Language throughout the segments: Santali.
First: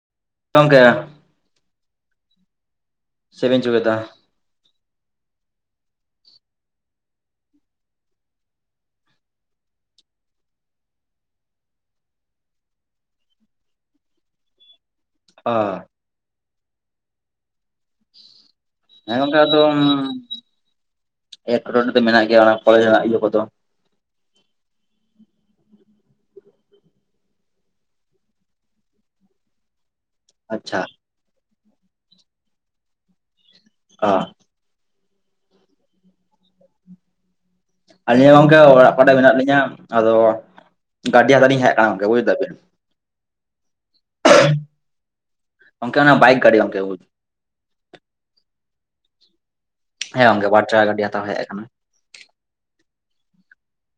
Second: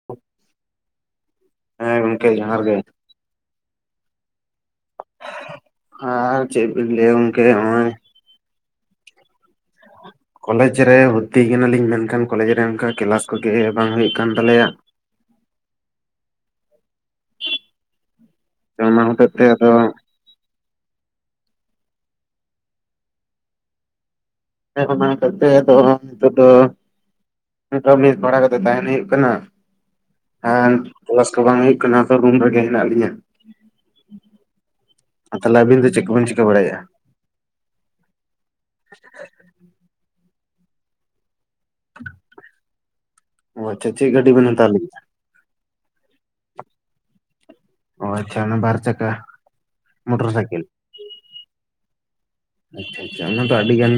[inaudible] [unintelligible] ᱦᱮᱸ ᱜᱚᱢᱠᱮ ᱡᱚᱦᱟᱨ ᱜᱮ ᱪᱮᱜ ᱵᱮᱱ ᱪᱤᱠᱟᱹᱭᱮᱫᱟ? ᱟᱨ ᱪᱮᱫ ᱵᱮᱱ ᱞᱟᱹᱭᱼᱟ ᱜᱚᱝᱠᱮ [inaudible] ᱠᱚᱞᱮᱡ ᱨᱮ ᱵᱷᱚᱨᱛᱤ ᱠᱟᱱᱟᱞᱤᱧ ᱢᱮᱱᱠᱷᱟᱱ ᱠᱚᱞᱮᱡ ᱨᱮ ᱚᱱᱠᱟ ᱠᱮᱞᱟᱥ ᱠᱚᱜᱮ ᱵᱟᱝ ᱦᱩᱭᱩᱜ ᱠᱟᱱ ᱛᱟᱞᱮᱭᱟ ᱚᱻ ᱚᱱᱟ ᱦᱮᱸ ᱦᱚᱛᱮᱡ ᱜᱚᱢᱠᱮ ᱛᱮ ᱟᱫᱚ ᱮᱴᱠᱮᱴᱚᱬᱮ ᱫᱚ ᱢᱮᱱᱟᱜ ᱜᱮᱭᱟ ᱚᱱᱟ ᱠᱚᱞᱮᱡᱽ ᱨᱮᱱᱟᱜ ᱤᱭᱟᱹ ᱠᱚᱫᱚ ᱟᱯᱮ ᱠᱚ ᱢᱟ [unintelligible] ᱫᱚᱦᱲᱟ ᱱᱤᱛᱚᱜ ᱫᱚ ᱱᱚᱝᱠᱟ ᱢᱮᱥ ᱵᱷᱟᱲᱟ ᱠᱟᱛᱮ ᱛᱟᱦᱮᱱ ᱦᱩᱭᱩᱜ ᱠᱟᱱᱟ ᱦᱮᱸ ᱟᱪᱪᱷᱟ ᱠᱞᱟᱥ ᱠᱚ ᱵᱟᱝ ᱦᱩᱭᱩᱜ ᱠᱟᱱᱟ ᱛᱚ ᱨᱩᱢ ᱨᱮᱜᱮ ᱦᱮᱱᱟᱜ ᱞᱤᱧᱟ ᱟ ᱟᱨ ᱛᱟᱦᱚᱞᱮ ᱟᱹᱵᱤᱱ ᱫᱚ ᱪᱮᱫ ᱠᱚᱵᱤᱱ ᱪᱤᱠᱟᱹ ᱵᱟᱲᱟᱭᱮᱜᱼᱟ? ᱟᱹᱞᱤᱧ ᱦᱚ ᱜᱚᱝᱠᱮ ᱚᱲᱟᱜ ᱠᱚᱨᱮ ᱢᱮᱱᱟᱜ ᱞᱤᱧᱟ ᱟᱫᱚ ᱜᱟᱰᱤ ᱦᱟᱛᱟᱣ ᱞᱤᱧ ᱦᱮᱡ ᱟᱠᱟᱱᱟ ᱜᱚᱝᱠᱮ ᱵᱩᱡᱽ ᱮᱫᱟ ᱵᱤᱱ ᱚ ᱟᱪᱪᱷᱟ ᱪᱮᱫ ᱜᱟᱹᱰᱤ ᱵᱤᱱ ᱦᱟᱛᱟᱣ ᱞᱟᱹᱜᱤᱫᱟ? ᱜᱚᱝᱠᱮ ᱚᱱᱟ ᱵᱟᱭᱤᱠ ᱜᱟᱹᱰᱤ ᱜᱚᱝᱠᱮ ᱚ ᱟᱪᱪᱷᱟ ᱚᱱᱟ ᱵᱟᱨ ᱪᱟᱠᱟ ᱦᱮᱸ ᱢᱚᱴᱚᱨ ᱜᱚᱝᱠᱮ ᱥᱟᱭᱠᱮᱞ ᱵᱟᱨ ᱪᱟᱠᱟ ᱜᱟᱰᱤ ᱦᱟᱛᱟᱣ ᱦᱮᱡ ᱟᱠᱟᱱᱟ ᱟᱪᱪᱷᱟ ᱟᱪᱪᱷᱟ ᱚᱱᱟ ᱫᱚ ᱟᱹᱰᱤ ᱜᱟᱱ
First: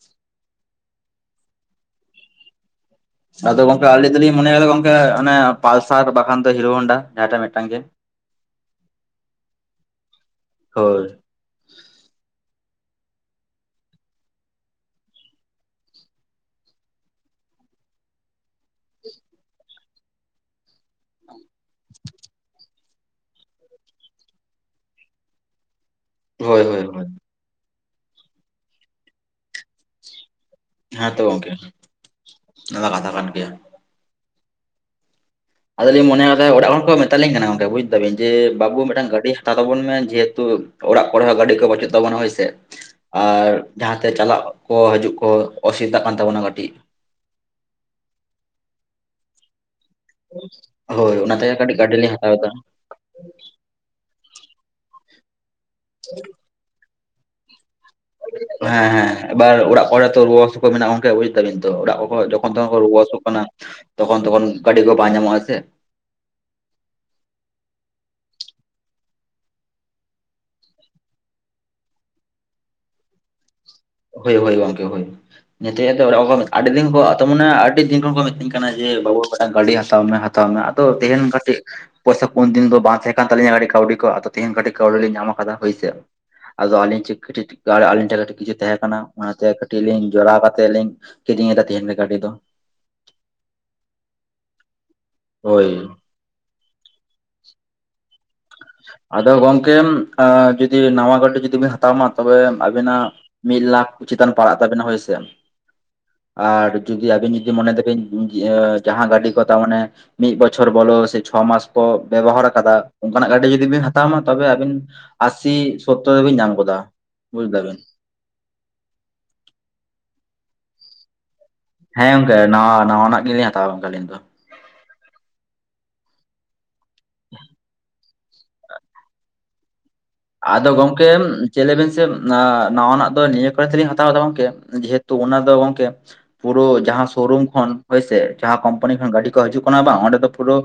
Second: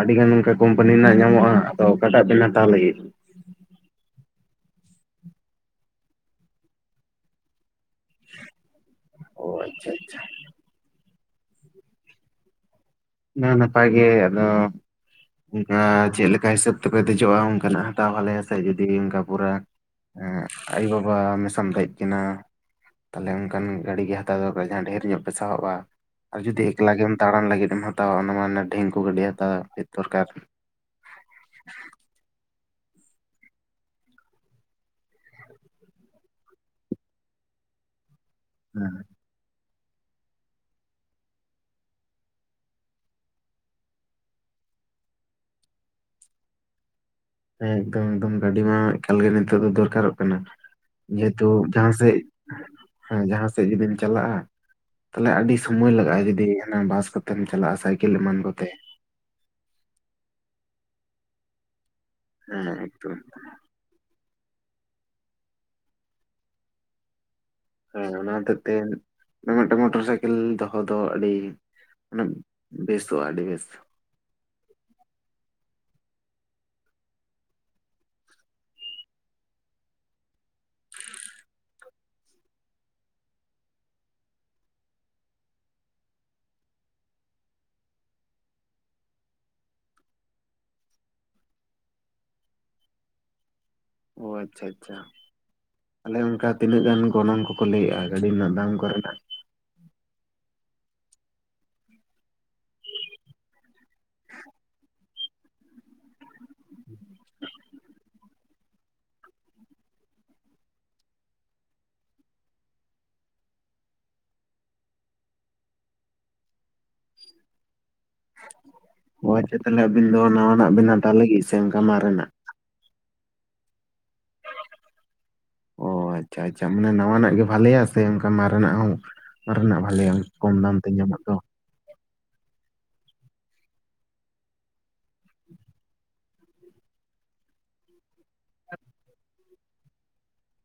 ᱟᱹᱰᱤ ᱜᱟᱱ ᱚᱝᱠᱟ ᱠᱳᱢᱯᱟᱱᱤ ᱨᱮᱱᱟᱜ ᱧᱟᱢᱚᱜᱼᱟ ᱟᱫᱚ ᱚᱠᱟᱴᱟᱜ ᱵᱮᱱ ᱦᱟᱛᱟᱣ ᱞᱟᱹᱜᱤᱫ ᱟᱫᱚ ᱜᱚᱝᱠᱮ ᱟᱞᱤ ᱫᱚᱞᱤᱧ ᱢᱚᱱᱮᱭ ᱠᱟᱫᱟ ᱜᱚᱝᱠᱮ ᱮ ᱚᱱᱮ ᱯᱟᱞᱥᱟᱨ ᱵᱟᱠᱷᱟᱱ ᱫᱚ ᱦᱤᱨᱳ ᱦᱚᱱᱰᱟ ᱡᱟᱦᱟᱸᱴᱟᱜ ᱢᱤᱫᱴᱟᱝ ᱜᱮ ᱚ ᱟᱪᱪᱷᱟ ᱟᱪᱪᱷᱟ ᱦᱳᱭ ᱚᱱᱟ ᱦᱚᱸ ᱱᱟᱯᱟᱭ ᱜᱮ ᱟᱫᱚ ᱚᱱᱠᱟ ᱪᱮᱫ ᱞᱮᱠᱟ ᱦᱤᱥᱟᱹᱵ ᱛᱮᱠᱚ ᱫᱮᱡᱚᱜᱼᱟ ᱚᱱᱠᱟᱱᱟᱜ ᱦᱟᱛᱟᱣ ᱵᱷᱟᱞᱮᱭᱟ ᱥᱮ ᱡᱩᱫᱤ ᱚᱱᱠᱟ ᱯᱩᱨᱟ ᱦᱩᱸ ᱟᱭᱩ ᱵᱟᱵᱟ ᱢᱮᱥᱟ ᱟᱢ ᱫᱮᱡ ᱠᱤᱱᱟ ᱛᱟᱦᱚᱞᱮ ᱚᱱᱠᱟᱱ ᱜᱟᱹᱰᱤ ᱜᱮ ᱦᱟᱛᱟᱣ ᱫᱚᱨᱠᱟᱨ ᱡᱟᱦᱟᱸ ᱰᱷᱮᱨ ᱧᱚᱜ ᱯᱮ ᱥᱟᱦᱚᱵᱼᱟ ᱟᱨ ᱦᱳᱭ ᱡᱩᱫᱤ ᱦᱳᱭ ᱮᱠᱞᱟ ᱦᱳᱭ ᱜᱮᱢ ᱫᱟᱲᱟᱱ ᱞᱟᱹᱜᱤᱫ ᱮᱢ ᱦᱟᱛᱟᱣᱟ ᱚᱱᱟ ᱢᱟ ᱚᱱᱮ ᱰᱷᱤᱝᱠᱩ ᱜᱟᱹᱰᱤ ᱦᱟᱛᱟᱣ ᱫᱚᱨᱠᱟᱨ ᱦᱮᱸ ᱛᱚ ᱜᱚᱝᱠᱮ ᱚᱱᱟᱢᱟ ᱠᱟᱛᱷᱟ ᱠᱟᱱ ᱜᱮᱭᱟ ᱟᱫᱚᱞᱤᱧ ᱢᱚᱱᱮᱭ ᱠᱟᱫᱟ ᱚᱲᱟᱜ ᱦᱚᱲ ᱠᱚ ᱢᱮᱛᱟᱞᱤᱧ ᱠᱟᱱᱟ ᱜᱚᱝᱠᱮ ᱵᱩᱡ ᱫᱟᱵᱤᱱ ᱡᱮ ᱵᱟᱹᱵᱩ ᱢᱤᱫᱴᱟᱝ ᱜᱟᱹᱰᱤ ᱛᱟ ᱛᱟᱵᱚᱱ ᱢᱮ ᱡᱮᱦᱮᱛᱩ ᱚᱲᱟᱜ ᱠᱚᱨᱮ ᱦᱚᱸ ᱜᱟᱹᱰᱤ ᱠᱚ ᱵᱟᱪᱩᱜ ᱛᱟᱵᱚᱱᱟ ᱦᱳᱭᱥᱮ ᱟᱨ ᱡᱟᱦᱟᱸ ᱛᱮ ᱪᱟᱞᱟᱜ ᱠᱚ ᱦᱤᱡᱩᱜ ᱠᱚ ᱚᱥᱩᱵᱤᱫᱟᱜ ᱠᱟᱱ ᱛᱟᱵᱚᱱᱟ ᱠᱟᱹᱴᱤᱡ ᱦᱮᱸ ᱮᱠᱫᱚᱢ ᱮᱠᱫᱚᱢ ᱜᱟᱹᱰᱤ ᱢᱟ ᱮᱠᱟᱞ ᱜᱮ ᱱᱤᱛᱚᱜ ᱫᱚ ᱫᱚᱨᱠᱟᱨᱚᱜ ᱠᱟᱱᱟ ᱦᱳᱭ ᱚᱱᱟᱛᱮ ᱡᱮᱦᱮᱛᱩ ᱠᱟᱹᱴᱤᱡ ᱡᱟᱦᱟᱸ ᱜᱟᱹᱰᱤ ᱞᱤᱧ ᱥᱮᱫ ᱦᱟᱛᱟᱣ ᱮᱫᱟ ᱦᱮᱸ ᱡᱟᱦᱟᱸ ᱥᱮᱫ ᱡᱩᱫᱤᱢ ᱪᱟᱞᱟᱜᱼᱟ ᱛᱟᱦᱚᱞᱮ ᱟᱹᱰᱤ ᱥᱚᱢᱚᱭ ᱞᱟᱜᱟᱜᱼᱟ ᱡᱩᱫᱤ ᱦᱟᱱᱮ ᱵᱟᱥ ᱠᱚᱛᱮ ᱛᱮᱢ ᱪᱟᱞᱟᱜᱼᱟ ᱥᱟᱭ ᱦᱮᱸ ᱦᱮᱸ ᱮᱵᱟᱨ ᱚᱲᱟᱜ ᱠᱚᱨᱮ ᱛᱚ ᱨᱩᱣᱟᱹ ᱦᱟᱹᱥᱩ ᱠᱚ ᱢᱮᱱᱟᱜ-ᱟ ᱜᱚᱝᱠᱮ ᱵᱩᱡ ᱫᱟᱵᱤᱱ ᱛᱚ ᱚᱲᱟᱜ ᱠᱚ ᱠᱚ ᱡᱚᱠᱷᱚᱱ ᱦᱮᱸ ᱛᱚᱠᱷᱚᱱ ᱠᱚ ᱨᱩᱣᱟᱹ ᱮᱠᱫᱚᱢ ᱦᱟᱹᱥᱩᱜ ᱠᱟᱱᱟ ᱛᱚᱠᱷᱚᱱ ᱛᱚᱠᱷᱚᱱ ᱜᱟᱹᱰᱤ ᱠᱚ ᱵᱟᱝ ᱧᱟᱢᱚᱜ-ᱟ ᱥᱮ ᱦᱮᱸ ᱚᱱᱟ ᱦᱚᱛᱮ ᱛᱮ ᱢᱤᱫᱴᱟᱝ ᱢᱚᱴᱚᱨ ᱥᱟᱭᱠᱮᱞ ᱫᱚᱦᱚ ᱫᱚ ᱟᱹᱰᱤ ᱢᱟᱱᱮ ᱵᱮᱥᱚᱜ-ᱟ ᱟᱹᱰᱤ ᱵᱮᱥ ᱦᱳᱭ ᱦᱳᱭ ᱜᱚᱢᱠᱮ ᱦᱳᱭ ᱤᱱᱟᱹ ᱛᱮᱜᱮ‌ ᱛᱚ ᱚᱲᱟᱜ ᱠᱚ ᱠᱚ ᱟᱹᱰᱤ ᱫᱤᱱ ᱠᱚᱜ ᱛᱟ ᱢᱟᱱᱮ ᱟᱹᱰᱤ ᱫᱤᱱ ᱠᱷᱚᱱ ᱠᱚ ᱢᱤᱛᱟᱹᱧ ᱠᱟᱱᱟ ᱡᱮ ᱵᱟᱹᱵᱩ ᱢᱤᱫᱴᱟᱝ ᱜᱟᱹᱰᱤ ᱦᱟᱛᱟᱣ ᱢᱮ ᱛᱟᱣ ᱢᱮ ᱟᱫᱚ ᱛᱟᱦᱮᱱ ᱠᱟᱹᱴᱤᱡ ᱯᱚᱭᱥᱟ ᱠᱚ ᱩᱱ ᱫᱤᱱ ᱫᱚ ᱵᱟᱝ ᱛᱟᱦᱮᱸ ᱠᱟᱱ ᱛᱟᱹᱞᱤᱧᱟ ᱠᱟᱹᱴᱤᱡ ᱠᱟᱹᱣᱰᱤ ᱠᱚ ᱟᱫᱚ ᱛᱮᱦᱮᱧ ᱠᱟᱹᱴᱤᱡ ᱠᱟᱹᱣᱰᱤ ᱞᱤᱧ ᱧᱟᱢ ᱟᱠᱟᱫᱟ ᱦᱳᱭ ᱥᱮ ᱟᱫᱚ ᱟᱹᱞᱤᱧ ᱪᱤᱠ ᱠᱟᱹᱴᱤᱡ ᱠᱤᱪᱷᱩ ᱛᱟᱦᱮᱠᱟᱱᱟ ᱠᱟᱱᱟ ᱚᱱᱟᱛᱮ ᱠᱟᱹᱴᱤᱡ ᱞᱤᱧ ᱡᱚᱲᱟᱣ ᱠᱟᱛᱮ ᱞᱤᱧ ᱠᱤᱨᱤᱧ ᱮᱫᱟ ᱛᱮᱦᱮᱧ ᱜᱮ ᱜᱟᱹᱰᱤ ᱫᱚ ᱚ ᱟᱪᱪᱷᱟ ᱟᱪᱪᱷᱟ ᱦᱳᱭ ᱟᱞᱮ ᱚᱱᱠᱟ ᱛᱤᱱᱟᱹᱜ ᱜᱟᱱ ᱜᱚᱱᱚᱝ ᱠᱚᱠᱚ ᱞᱟᱹᱭᱮᱜ-ᱟ ᱜᱟᱹᱰᱤ ᱨᱮᱱᱟᱜ ᱫᱟᱢ ᱠᱚ ᱨᱮᱱᱟᱜ ᱛᱚ ᱜᱚᱝᱠᱮᱢ ᱡᱩᱫᱤ ᱱᱟᱣᱟ ᱜᱟᱹᱰᱤ ᱡᱩᱫᱤ ᱵᱤᱱ ᱦᱟᱛᱣᱢᱟ ᱛᱚᱵᱮ ᱟᱵᱤᱱᱟᱜ ᱢᱤᱫ ᱞᱟᱠᱷ ᱪᱮᱛᱟᱱ ᱯᱟᱲᱟᱜ ᱛᱟᱵᱮᱱᱟ ᱦᱳᱭ ᱥᱮ [inaudible] ᱟᱨ ᱡᱩᱫᱤ ᱟᱵᱤᱱ ᱡᱩᱫᱤ ᱢᱚᱱᱮ ᱫᱟᱵᱤᱱ ᱡᱟᱦᱟᱸ ᱜᱟᱹᱰᱤ ᱠᱚ ᱛᱟᱢᱟᱱᱮ ᱢᱤᱫ ᱵᱚᱪᱷᱚᱨ ᱵᱚᱞᱚ ᱥᱮ ᱪᱷᱚ ᱢᱟᱥ ᱠᱚ ᱵᱮᱵᱚᱦᱟᱨ ᱠᱟᱫᱟ ᱠᱟᱱᱟᱜ ᱜᱟᱹᱰᱤ ᱡᱩᱫᱤ ᱵᱤᱱ ᱦᱟᱛᱣᱟ ᱢᱟ ᱛᱚᱵᱮ ᱟᱹᱵᱤᱱ ᱟᱥᱤ ᱥᱳᱛᱛᱚᱨ ᱨᱮᱵᱤᱱ ᱧᱟᱢ ᱜᱚᱫᱟ ᱵᱩᱡ ᱫᱟᱵᱤᱱ ᱚ ᱟᱪᱪᱷᱟ ᱛᱟᱦᱚᱞᱮ ᱟᱵᱤᱱ ᱫᱚ ᱱᱟᱣᱟᱱᱟᱜ ᱵᱤᱱ ᱦᱟᱛᱟᱣ ᱞᱟᱹᱜᱤᱫ ᱥᱮ ᱚᱱᱠᱟ ᱦᱮᱸ ᱢᱟᱨᱮᱱᱟᱜ ᱜᱚᱝᱠᱮ ᱱᱟᱣᱟ ᱱᱟᱣᱟᱱᱟᱜ ᱜᱮᱞᱤᱧ ᱦᱟᱛᱟᱣᱟ ᱜᱚᱝᱠᱮ ᱟᱹᱞᱤᱧ ᱫᱚ ᱚ ᱟᱪᱪᱷᱟ ᱟᱪᱪᱷᱟ ᱢᱟᱱᱮ ᱱᱟᱣᱟᱱᱟᱜ ᱜᱮ ᱵᱷᱟᱞᱮᱭᱟ ᱥᱮ ᱚᱱᱠᱟ ᱢᱟᱨᱱᱟᱜ ᱦᱚᱸ ᱢᱟᱨᱮᱱᱟᱜ ᱵᱷᱟᱞᱮᱭᱟ ᱠᱚᱢ ᱟᱫᱚ ᱫᱟᱢ ᱛᱮ ᱜᱚᱝᱠᱮᱢ ᱧᱟᱢᱚᱜ ᱫᱚ ᱪᱮ ᱞᱮᱵᱮᱱ ᱥᱮ ᱱᱟᱣᱟᱱᱟᱜ ᱫᱚ ᱱᱤᱭᱟᱹ [unintelligible] ᱛᱮᱞᱤᱧ ᱦᱟᱛᱟᱣ ᱫᱟ ᱜᱚᱝᱠᱮ ᱡᱮᱦᱮᱛᱩ ᱚᱱᱟ ᱫᱚ ᱜᱚᱝᱠᱮ ᱯᱩᱨᱳ ᱡᱟᱦᱟᱸ ᱥᱳ ᱨᱩᱢ ᱠᱷᱚᱱ ᱦᱳᱭᱥᱮ ᱡᱟᱦᱟᱸ ᱠᱳᱢᱯᱟᱱᱤ ᱠᱷᱚᱱ ᱜᱟᱹᱰᱤ ᱠᱚ ᱦᱤᱡᱩᱜ ᱠᱟᱱᱟ ᱵᱟᱝ ᱚᱸᱰᱮ ᱫᱚ ᱯᱩᱨᱳ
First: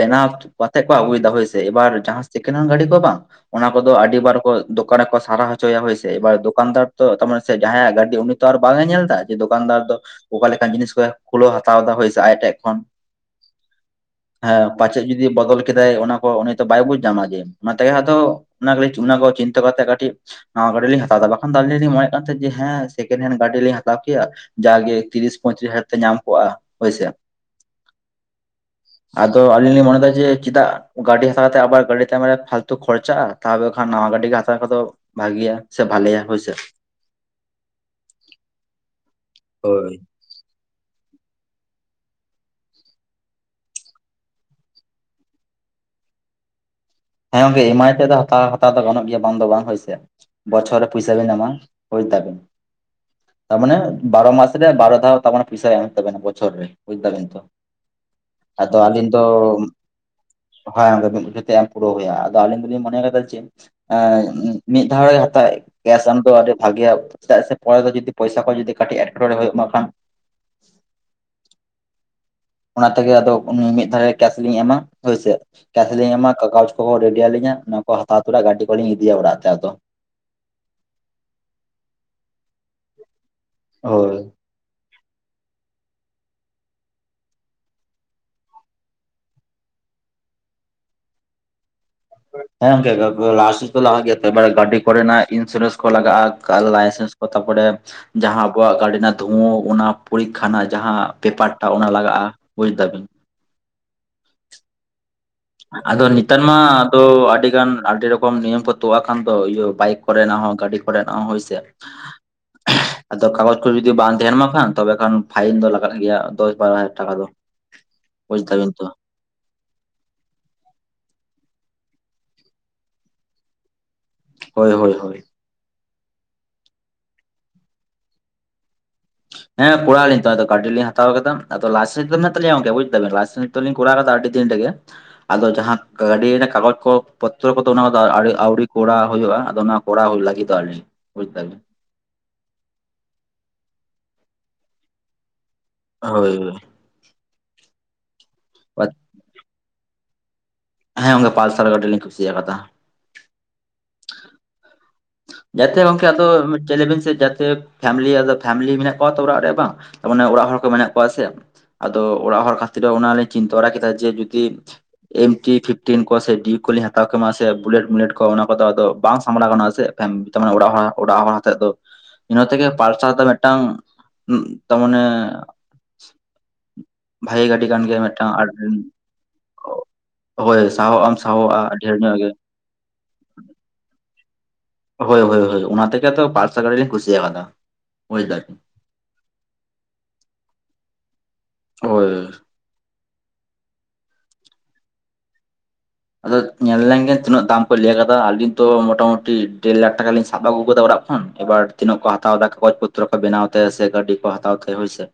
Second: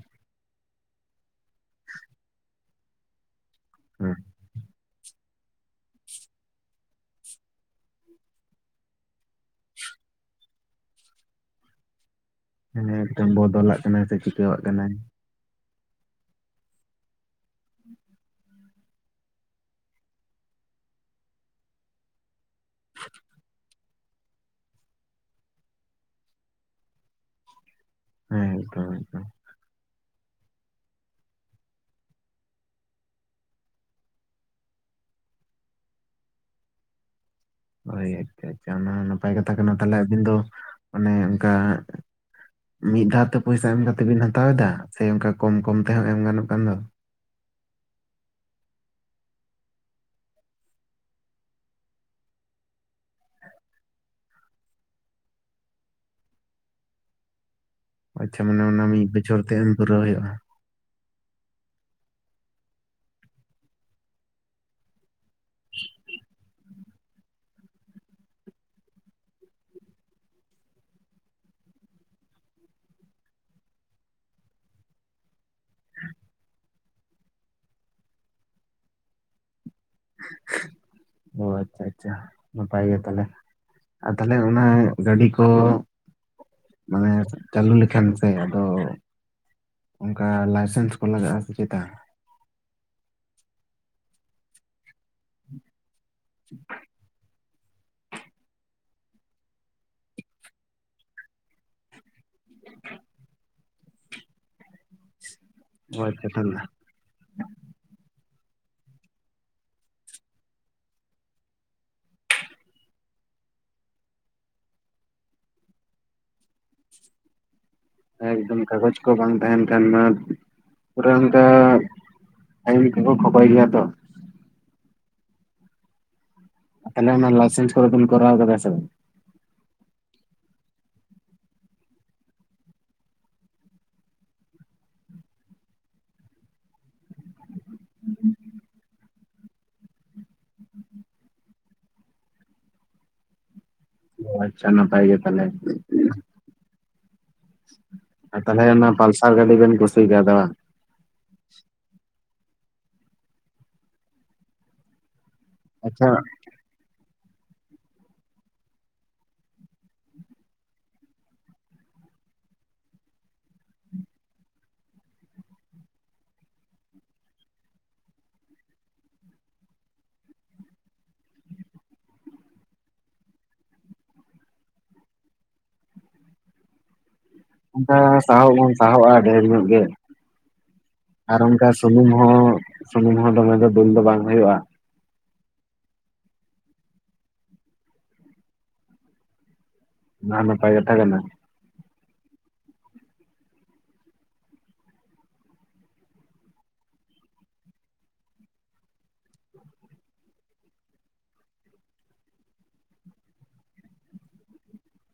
ᱵᱮᱱᱟᱣ ᱠᱟᱛᱮ ᱠᱚ ᱟᱹᱜᱩᱭ ᱫᱟ ᱦᱳᱭ ᱥᱮ ᱮᱵᱟᱨ ᱡᱟᱦᱟᱸ ᱥᱮᱠᱮᱱ ᱦᱮᱱ ᱜᱟᱹᱰᱤ ᱠᱚ ᱵᱟᱝ ᱚᱱᱟ ᱠᱚᱫᱚ ᱟᱹᱰᱤ ᱦᱮᱸ ᱵᱟᱨ ᱠᱚ ᱫᱚᱠᱟᱱ ᱨᱮᱠᱚ ᱥᱟᱨᱟ ᱦᱚᱪᱚ ᱪᱚᱭᱟ ᱦᱳᱭ ᱥᱮ ᱮᱵᱟᱨ ᱫᱚᱠᱟᱱᱫᱟᱨ ᱛᱚ ᱟᱨ ᱡᱟᱦᱟᱸᱭᱟᱜ ᱜᱟᱹᱰᱤ ᱩᱱᱤ ᱛᱚ ᱟᱨ ᱵᱟᱝ ᱮ ᱧᱮᱞ ᱮᱫᱟᱭ ᱫᱚᱠᱟᱱᱫᱟᱨ ᱫᱚ ᱾ ᱚᱠᱟ ᱞᱮᱠᱟᱱ ᱡᱤᱱᱤᱥ ᱠᱚᱭ ᱠᱷᱩᱞᱟᱹᱣ ᱦᱟᱛᱟᱣ ᱫᱟ ᱦᱳᱭ ᱥᱮ ᱟᱡ ᱴᱷᱮᱡ ᱾ ᱦᱮᱸ ᱛᱚ ᱵᱚᱫᱚᱞᱟᱜ ᱠᱟᱱᱟᱭ ᱥᱮ ᱪᱤᱠᱟᱹᱣᱟᱜ ᱠᱟᱱᱟᱭ ᱾ ᱫᱤᱭᱮ ᱵᱚᱫᱚᱞ ᱠᱮᱫᱟᱭ ᱚᱱᱟ ᱠᱚ ᱩᱱᱤ ᱛᱚ ᱵᱟᱭ ᱵᱩᱡ ᱧᱟᱢᱟ ᱡᱮ ᱚᱱᱟ ᱛᱮᱜᱮ ᱦᱚᱭᱛᱚ ᱚᱱᱟ ᱚᱱᱟ ᱠᱚ ᱪᱤᱱᱛᱟᱹ ᱠᱟᱛᱮ ᱠᱟᱹᱴᱤᱡ ᱱᱟᱣᱟ ᱜᱟᱰᱤ ᱞᱤᱧ ᱦᱟᱛᱟᱣ ᱮᱫᱟ ᱵᱟᱠᱷᱟᱱ ᱛᱚ ᱟᱹᱞᱤᱧ ᱡᱮ ᱦᱮᱸ ᱥᱮᱠᱮᱱᱰ ᱦᱮᱱᱰ ᱜᱟᱹᱰᱤ ᱞᱤᱧ ᱦᱟᱛᱟᱣ ᱦᱟᱛᱟᱣ ᱠᱮᱭᱟ ᱡᱟᱜᱮ ᱛᱤᱨᱤᱥ ᱯᱚᱸᱭᱛᱨᱤᱥ ᱦᱟᱡᱟᱨ ᱛᱮ ᱧᱟᱢ ᱠᱚᱜᱼᱟ ᱦᱳᱭᱥᱮ ᱾ ᱦᱮᱸ ᱮᱠᱫᱚᱢ ᱮᱠᱫᱚᱢ ᱟᱫᱚ ᱟᱞᱤᱧ ᱞᱤᱧ ᱢᱟᱱᱮ ᱮᱫᱟ ᱡᱮ ᱪᱮᱫᱟᱜ ᱜᱟᱹᱰᱤ ᱦᱟᱛᱟᱣ ᱛᱮ ᱟᱵᱟᱨ ᱜᱟᱹᱰᱤ ᱛᱟᱭᱚᱢ ᱨᱮ ᱯᱷᱟᱞᱛᱩ ᱠᱷᱚᱨᱪᱟᱜᱼᱟ ᱾ ᱛᱟᱦᱚᱵᱮᱠᱷᱟᱱ ᱱᱟᱣᱟ ᱜᱟᱹᱰᱤ ᱜᱮ ᱦᱟᱛᱟᱣ ᱠᱚᱫᱚ ᱵᱷᱟᱜᱤᱭᱟ ᱥᱮ ᱵᱷᱟᱞᱮᱭᱟ ᱦᱳᱭᱥᱮ ᱾ ᱦᱳᱭ, ᱟᱪᱪᱷᱟ ᱟᱪᱪᱷᱟ ᱾ ᱚᱱᱟ ᱦᱚᱸ ᱱᱟᱯᱟᱭ ᱠᱟᱛᱷᱟ ᱠᱟᱱᱟ ᱦᱳᱭ ᱛᱟᱦᱚᱞᱮ ᱟᱹᱵᱤᱱ ᱫᱚ ᱢᱟᱱᱮ ᱚᱱᱠᱟ ᱢᱤᱫ ᱫᱷᱟᱹᱣ ᱛᱮ ᱯᱚᱭᱥᱟᱹ ᱮᱢ ᱠᱟᱛᱮ ᱵᱤᱱ ᱦᱟᱛᱟᱣ ᱮᱫᱟ, ᱥᱮ ᱚᱱᱠᱟ ᱠᱚᱢ ᱠᱚᱢ ᱛᱮᱦᱚᱸ ᱮᱢ ᱜᱟᱱᱚᱜ ᱠᱟᱱ ᱫᱚ ᱾ ᱦᱮᱸ, ᱜᱚᱝᱠᱮ ᱮᱢᱟᱭ ᱛᱮ ᱫᱚ ᱦᱟᱛᱟᱣ ᱫᱚ ᱜᱟᱱᱚᱜ ᱜᱮᱭᱟ ᱵᱟᱝ ᱫᱚ ᱵᱟᱝ ᱦᱳᱭᱥᱮ ᱾ ᱵᱚᱪᱷᱚᱨ ᱨᱮ ᱯᱩᱭᱥᱟᱹ ᱵᱤᱱ ᱮᱢᱟ ᱵᱩᱡ ᱫᱟᱵᱮᱱ ᱾ ᱛᱟᱨ ᱢᱟᱱᱮ ᱵᱟᱨᱚ ᱢᱟᱥ ᱨᱮ ᱵᱟᱨᱚ ᱫᱷᱟᱣ ᱛᱟᱨᱢᱟᱱᱮ ᱯᱚᱭᱥᱟᱹ ᱮᱢ ᱦᱩᱭᱩᱜ ᱛᱟᱵᱮᱱᱟ ᱵᱚᱪᱷᱚᱨ ᱨᱮ ᱵᱩᱡ ᱫᱟᱵᱮᱱ ᱛᱚ ᱾ ᱟᱪᱪᱷᱟ, ᱢᱟᱱᱮ ᱚᱱᱟ ᱢᱤᱫ ᱵᱚᱪᱷᱚᱨ ᱛᱮ ᱮᱢ ᱯᱩᱨᱟᱹᱣ ᱦᱩᱭᱩᱜᱼᱟ ᱾ ᱦᱳᱭ, ᱚᱱᱟ ᱢᱤᱫ ᱵᱚᱪᱷᱚᱨ ᱛᱮ ᱮᱢ ᱯᱩᱨᱟᱹᱣ ᱦᱩᱭᱩᱜᱼᱟ ᱟᱫᱚ ᱟᱹᱞᱤᱧ ᱫᱚᱞᱤᱧ ᱢᱚᱱᱮ ᱠᱟᱫᱟ ᱪᱮ ᱢᱤᱫ ᱫᱷᱟᱣ ᱨᱮ ᱦᱟᱛᱟᱣ ᱠᱮᱥ ᱟᱢ ᱫᱚ ᱟᱹᱰᱤ ᱵᱷᱟᱜᱮᱭᱟ, ᱪᱮᱫᱟᱜ ᱥᱮ ᱯᱚᱨᱮ ᱫᱚ ᱡᱩᱫᱤ ᱯᱚᱭᱥᱟᱹ ᱠᱚ ᱡᱩᱫᱤ ᱠᱟᱹᱴᱤᱡ ᱮᱴᱠᱮᱴᱚᱰᱮ ᱦᱩᱭᱩᱜ ᱢᱟ ᱠᱷᱟᱱ ᱚᱱᱟ ᱛᱮᱜᱮ ᱟᱫᱚ ᱩᱱᱤ ᱢᱤᱫ ᱫᱷᱟᱨᱮ ᱠᱮᱥ ᱞᱤᱧ ᱮᱢᱟ ᱦᱳᱭᱥᱮ ᱾ ᱠᱮᱥ ᱞᱤᱧ ᱮᱢᱟ ᱠᱟᱜᱚᱡᱽ ᱠᱚ ᱨᱮᱰᱤ ᱟᱹᱞᱤᱧᱟ ᱚᱱᱟ ᱠᱚ ᱦᱟᱛᱟᱣ ᱩᱛᱟᱹᱨᱟ ᱜᱟᱹᱰᱤ ᱠᱚᱞᱤᱧ ᱤᱫᱤᱭᱟ ᱚᱲᱟᱜ ᱛᱮ ᱟᱫᱚ ᱾ ᱚ ᱟᱪᱪᱷᱟ ᱟᱪᱪᱷᱟ ᱾ ᱱᱟᱯᱟᱭ ᱜᱮ ᱛᱟᱦᱚᱞᱮ ᱟᱨ ᱦᱳᱭ ᱛᱟᱦᱚᱞᱮ ᱚᱱᱟ ᱜᱟᱹᱰᱤ ᱠᱚ ᱢᱟᱱᱮ ᱪᱟᱹᱞᱩ ᱞᱮᱠᱷᱟᱱ ᱥᱮ ᱟᱫᱚ ᱚᱱᱠᱟ ᱞᱟᱭᱥᱮᱱᱥ ᱠᱚ ᱞᱟᱜᱟᱜᱼᱟ ᱥᱮ ᱪᱮᱛᱟ? ᱦᱮᱸ, ᱜᱚᱝᱠᱮ ᱞᱟᱭᱥᱮᱱᱥ ᱠᱚ ᱞᱟᱜᱟᱜ ᱜᱮᱭᱟ ᱥᱮ ᱜᱟᱹᱰᱤ ᱠᱚᱨᱮ ᱚᱱᱟ ᱤᱱᱥᱩᱨᱮᱱᱥ ᱠᱚ ᱞᱟᱜᱟᱜᱼᱟ ᱞᱟᱭᱥᱮᱱᱥ ᱠᱚ ᱛᱟᱯᱚᱨᱮ ᱡᱟᱦᱟᱸ ᱟᱵᱚᱣᱟᱜ ᱜᱟᱹᱰᱤ ᱨᱮᱱᱟᱜ ᱫᱷᱩᱣᱟᱹ ᱚᱱᱟ ᱯᱚᱨᱤᱠᱷᱟ ᱨᱮᱱᱟᱜ ᱡᱟᱦᱟᱸ ᱯᱮᱯᱟᱨ ᱴᱟᱜ ᱚᱱᱟ ᱞᱟᱜᱟᱜᱼᱟ ᱾ ᱵᱩᱡ ᱫᱟᱵᱮᱱ ᱚ ᱟᱫᱚ ᱟᱪᱪᱷᱟ ᱱᱮᱛᱟᱨ ᱢᱟ ᱛᱟᱦᱚᱞᱮ ᱫᱚ ᱟᱹᱰᱤ ᱜᱟᱱ ᱟᱹᱰᱤ ᱨᱚᱠᱚᱢ ᱱᱤᱭᱚᱢ ᱠᱚ ᱛᱳᱜ ᱟᱠᱟᱱ ᱫᱚ ᱵᱟᱭᱤᱠ ᱠᱚᱨᱮᱱᱟᱜ ᱦᱚᱸ ᱜᱟᱹᱰᱤ ᱠᱚᱨᱮᱱᱟᱜ ᱦᱚᱸ ᱦᱳᱭᱥᱮ ᱾ [inaudible] [inaudible] ᱟᱫᱚ ᱠᱟᱜᱚᱡᱽ ᱠᱚ ᱡᱩᱫᱤ ᱵᱟᱝ ᱛᱟᱦᱮᱱ ᱢᱟ ᱠᱷᱟᱱ, ᱛᱚᱵᱮ ᱠᱷᱟᱱ ᱯᱷᱟᱭᱤᱱ ᱫᱚ ᱞᱟᱜᱟᱜ ᱜᱮᱭᱟ ᱫᱚᱥ ᱵᱟᱨᱚ ᱦᱟᱡᱟᱨ ᱴᱟᱠᱟ ᱫᱚ ᱾ ᱮᱠᱫᱚᱢ ᱠᱟᱜᱚᱡᱽ ᱠᱚ ᱵᱟᱝ ᱛᱟᱦᱮᱱ ᱠᱷᱟᱱ ᱢᱟ ᱯᱩᱨᱟᱢ ᱛᱚ ᱟᱭᱰᱤ ᱠᱚ ᱠᱷᱚᱠᱚᱭ ᱜᱮᱭᱟ ᱛᱚ ᱾ ᱦᱳᱭ ᱦᱳᱭ ᱦᱳᱭ ᱾ ᱛᱟᱦᱞᱮ ᱚᱱᱟ ᱞᱟᱭᱥᱮᱱᱥ ᱠᱚ ᱵᱮᱱ ᱠᱚᱨᱟᱣ ᱟᱠᱟᱫᱟ ᱥᱮ ᱵᱟᱝ? ᱦᱮᱸ ᱠᱚᱨᱟᱣ ᱟᱹᱞᱤᱧ ᱛᱚ ᱜᱟᱹᱰᱤ ᱞᱤᱧ ᱦᱟᱛᱟᱣ ᱠᱮᱫᱟ ᱟᱫᱚ ᱞᱟᱭᱥᱮᱱᱥ ᱫᱚ ᱢᱮᱱᱟᱜ ᱛᱟᱹᱞᱤᱧᱟ ᱜᱚᱝᱠᱮ, ᱵᱩᱡ ᱫᱟᱵᱤᱱ ᱞᱟᱭᱥᱮᱱᱥ ᱛᱚᱞᱤᱧ ᱠᱚᱨᱟᱣ ᱠᱟᱫᱟ ᱟᱹᱰᱤ ᱫᱤᱱ ᱨᱮ ᱜᱮ ᱾ ᱟᱫᱚ ᱡᱟᱦᱟᱸ ᱜᱟᱹᱰᱤ ᱨᱮᱱᱟᱜ ᱠᱟᱜᱚᱡᱽ ᱠᱚ ᱯᱚᱛᱨᱚ ᱠᱚᱫᱚ ᱚᱱᱟ ᱠᱚ ᱟᱹᱣᱲᱤ ᱠᱚᱲᱟᱣ ᱦᱩᱭᱩᱜᱼᱟ ᱟᱫᱚ ᱚᱱᱟ ᱠᱚᱲᱟᱣ ᱦᱩᱭ ᱞᱟᱹᱜᱤᱫ ᱫᱚ ᱞᱤᱧ ᱵᱩᱡ ᱫᱟᱵᱤᱱ ᱾ ᱚ ᱟᱪᱪᱷᱟ, ᱱᱟᱯᱟᱭ ᱜᱮ ᱛᱟᱦᱚᱞᱮ ᱾ ᱦᱳᱭ ᱦᱳᱭ ᱾ ᱛᱟᱦᱚᱞᱮ ᱚᱱᱟ ᱦᱳᱭ ᱯᱟᱞᱥᱟᱨ ᱜᱟᱹᱰᱤ ᱵᱮᱱ ᱠᱩᱥᱤᱭ ᱠᱟᱣ ᱫᱟ ᱵᱟᱝ? ᱦᱮᱸ ᱜᱚᱝᱠᱮ, ᱚᱱᱠᱟ ᱯᱟᱞᱥᱟᱨ ᱜᱟᱹᱰᱤ ᱞᱤᱧ ᱠᱩᱥᱤᱭᱟᱠᱟᱫᱟ ᱾ ᱡᱟᱛᱮ ᱜᱚᱝᱠᱮ ᱟᱪᱪᱷᱟ ᱟᱫᱚ ᱪᱮ ᱞᱟᱹᱭ ᱵᱤᱱ ᱥᱮ ᱡᱟᱛᱮ ᱯᱷᱮᱢᱞᱤ ᱟᱫᱚ ᱯᱷᱮᱢᱮᱞᱤ ᱢᱮᱱᱟᱜ ᱠᱚᱣᱟ ᱛᱚ ᱚᱲᱟᱜ ᱨᱮ ᱵᱟᱝ ᱢᱟᱱᱮ ᱚᱲᱟᱜ ᱦᱚᱲ ᱠᱚ ᱢᱮᱱᱟᱜ ᱠᱚᱣᱟ ᱥᱮ ᱾ ᱟᱫᱚ ᱚᱲᱟᱜ ᱦᱚᱲ ᱠᱷᱟᱹᱛᱤᱨ ᱚᱱᱟ ᱞᱤᱧ ᱪᱤᱱᱛᱟᱹ ᱵᱟᱲᱟ ᱠᱮᱫᱟ ᱡᱮ ᱡᱩᱫᱤ ᱮᱢ ᱴᱤ ᱯᱷᱤᱯᱴᱤᱱ ᱠᱚ ᱥᱮ ᱰᱤᱭᱩᱠ ᱠᱚᱞᱤᱧ ᱦᱟᱛᱟᱣ ᱠᱮᱢᱟ ᱥᱮ ᱵᱩᱞᱮᱴ ᱢᱩᱞᱮᱴ ᱠᱚ ᱚᱱᱟ ᱠᱚᱫᱚ ᱟᱫᱚ ᱵᱟᱝ ᱥᱟᱢᱵᱟᱲᱟᱣ ᱜᱟᱱᱚᱜᱼᱟ ᱥᱮ ᱾ ᱛᱟ ᱢᱟᱱᱮ ᱚᱲᱟᱜ ᱦᱚᱲᱟᱜ ᱚᱲᱟᱜ ᱦᱚᱲ ᱟᱛᱮ ᱫᱚ ᱤᱱᱟᱹ ᱛᱮᱜᱮ ᱯᱟᱞᱥᱟᱨ ᱫᱚ ᱢᱮᱫᱴᱟᱝ ᱛᱟᱨᱢᱟᱱᱮ ᱵᱷᱟᱜᱮ ᱜᱟᱹᱰᱤ ᱠᱟᱱ ᱚᱱᱠᱟ ᱜᱮᱭᱟ ᱢᱤᱫᱴᱟᱝ ᱟᱨ ᱥᱟᱦᱚᱵ ᱦᱚᱢ ᱥᱟᱦᱚᱵᱼᱟ ᱰᱷᱮᱨ ᱧᱚᱜ ᱜᱮ ᱦᱳᱭ ᱥᱟᱦᱚᱵ ᱟᱢ ᱟᱨ ᱥᱟᱦᱚᱵᱼᱟ ᱚᱱᱠᱟ ᱰᱷᱮᱨ ᱥᱩᱱᱩᱢ ᱧᱚᱜ ᱜᱮ ᱦᱚᱸ ᱥᱩᱱᱩᱢ ᱦᱚᱸ ᱫᱚᱢᱮ ᱫᱚ ᱫᱩᱞ ᱫᱚ ᱵᱟᱝ ᱦᱩᱭᱩᱜᱼᱟ ᱦᱳᱭ ᱦᱳᱭ ᱦᱳᱭ ᱚᱱᱟ ᱛᱮᱜᱮ ᱛᱚ ᱯᱟᱞᱥᱟᱨ ᱜᱟᱹᱰᱤ ᱞᱤᱧ ᱠᱩᱥᱤᱭᱟᱠᱟᱫᱟ ᱵᱩᱡ ᱫᱟ ᱟᱨᱠᱤ ᱚᱱᱟ ᱦᱚᱸ ᱱᱟᱯᱟᱭ ᱠᱟᱛᱷᱟ ᱠᱟᱱᱟ ᱦᱳᱭ ᱟᱫᱚ ᱧᱮᱞ ᱞᱮᱱ ᱜᱮ ᱛᱤᱱᱟᱹᱜ ᱫᱟᱢ ᱠᱚ ᱞᱟᱹᱭ ᱟᱠᱟᱫᱟ ᱟᱹᱞᱤᱧ ᱛᱚ ᱢᱚᱴᱟᱢᱩᱴᱤ ᱰᱮᱲ ᱞᱟᱠᱷ ᱴᱟᱠᱟ ᱞᱤᱧ ᱥᱟᱵ ᱟᱹᱜᱩ ᱟᱠᱟᱫᱟ ᱚᱲᱟᱜ ᱠᱷᱚᱱ ᱮᱵᱟᱨ ᱛᱤᱱᱟᱹᱜ ᱠᱚ ᱦᱟᱛᱟᱣ ᱫᱟ ᱠᱟᱜᱚᱡᱽ ᱯᱚᱛᱨᱚ ᱠᱚ ᱵᱮᱱᱟᱣ ᱛᱮ ᱥᱮ ᱜᱟᱹᱰᱤ ᱠᱚ ᱦᱟᱛᱟᱣ ᱛᱮ ᱦᱳᱭ ᱥᱮ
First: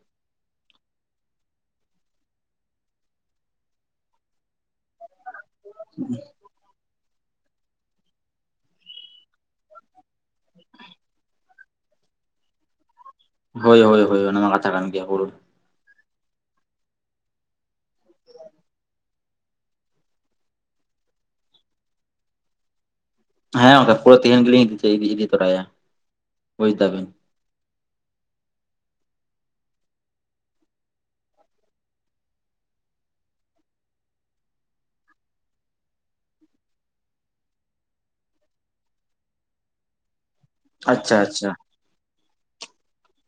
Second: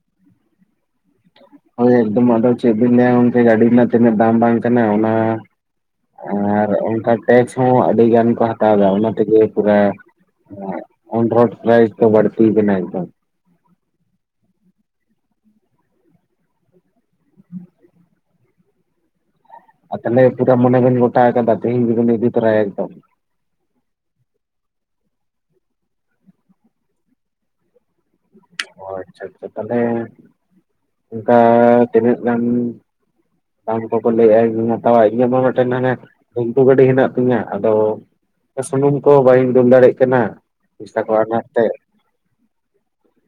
ᱦᱳᱭ ᱮᱠᱫᱚᱢ ᱟᱫᱚ ᱪᱮᱫ ᱵᱤᱱ ᱞᱟᱹᱭᱟ ᱜᱚᱝᱠᱮ ᱜᱟᱹᱰᱤ ᱨᱮᱱᱟᱜ ᱛᱤᱱᱟᱹᱜ ᱫᱟᱢ ᱵᱟᱝ ᱠᱟᱱᱟ ᱚᱱᱟ [inaudible] ᱟᱨ ᱚᱱᱠᱟ ᱴᱮᱠᱥ ᱦᱚᱸ ᱟᱹᱰᱤ ᱜᱟᱱ ᱠᱚ ᱦᱟᱛᱟᱣ ᱮᱫᱟ ᱚᱱᱟ ᱛᱮᱜᱮ ᱯᱩᱨᱟ ᱦᱮᱸ ᱚᱱ ᱨᱳᱰ ᱯᱨᱟᱭᱤᱥ ᱫᱚ ᱵᱟᱹᱲᱛᱤ ᱟᱵᱤᱱᱟ ᱮᱠᱫᱚᱢ ᱦᱳᱭ ᱦᱳᱭ ᱦᱳᱭ ᱚᱱᱟ ᱢᱟ ᱠᱟᱛᱷᱟ ᱠᱟᱱ ᱜᱮᱭᱟ ᱩᱨᱩᱢ ᱟᱫ ᱛᱟᱦᱞᱮ ᱯᱩᱨᱟ ᱢᱚᱱᱮ ᱵᱮᱱ ᱜᱚᱴᱟ ᱟᱠᱟᱫᱟ ᱛᱤᱦᱤᱧ ᱜᱮ ᱵᱤᱱ ᱤᱫᱤ ᱛᱚᱨᱟᱭᱟ ᱮᱠᱫᱚᱢ ᱦᱮᱸ ᱜᱚᱝᱠᱮ ᱯᱩᱨᱟᱹ ᱛᱤᱦᱤᱧ ᱜᱮᱞᱤᱧ ᱤᱫᱤ ᱛᱚᱨᱟᱭᱟ ᱵᱩᱡᱽ ᱫᱟ ᱵᱤᱱ ᱚ ᱟᱪᱪᱷᱟ ᱟᱪᱪᱷᱟ ᱛᱟᱦᱞᱮ ᱚᱱᱠᱟ ᱛᱤᱱᱟᱹᱜ ᱜᱟᱱ ᱫᱟᱢ ᱠᱚ ᱠᱚ ᱞᱟᱹᱭᱮᱫᱟ ᱤᱧ ᱦᱚᱧ ᱦᱟᱛᱟᱣᱟ ᱤᱧᱟᱹᱜ ᱢᱟ ᱢᱮᱫᱴᱮᱱ ᱦᱟᱱᱮ ᱰᱷᱤᱝᱠᱩ ᱜᱟᱹᱰᱤ ᱦᱮᱱᱟᱜ ᱛᱤᱧᱟᱹ ᱟᱫᱚ ᱥᱩᱱᱩᱢ ᱠᱚ ᱵᱟᱹᱧ ᱫᱩᱞ ᱫᱟᱲᱮᱭᱟᱜ ᱠᱟᱱᱟ ᱯᱩᱭᱥᱟ ᱠᱚ ᱟᱪᱪᱷᱟ ᱟᱱᱟᱴ ᱟᱪᱪᱷᱟ ᱛᱮ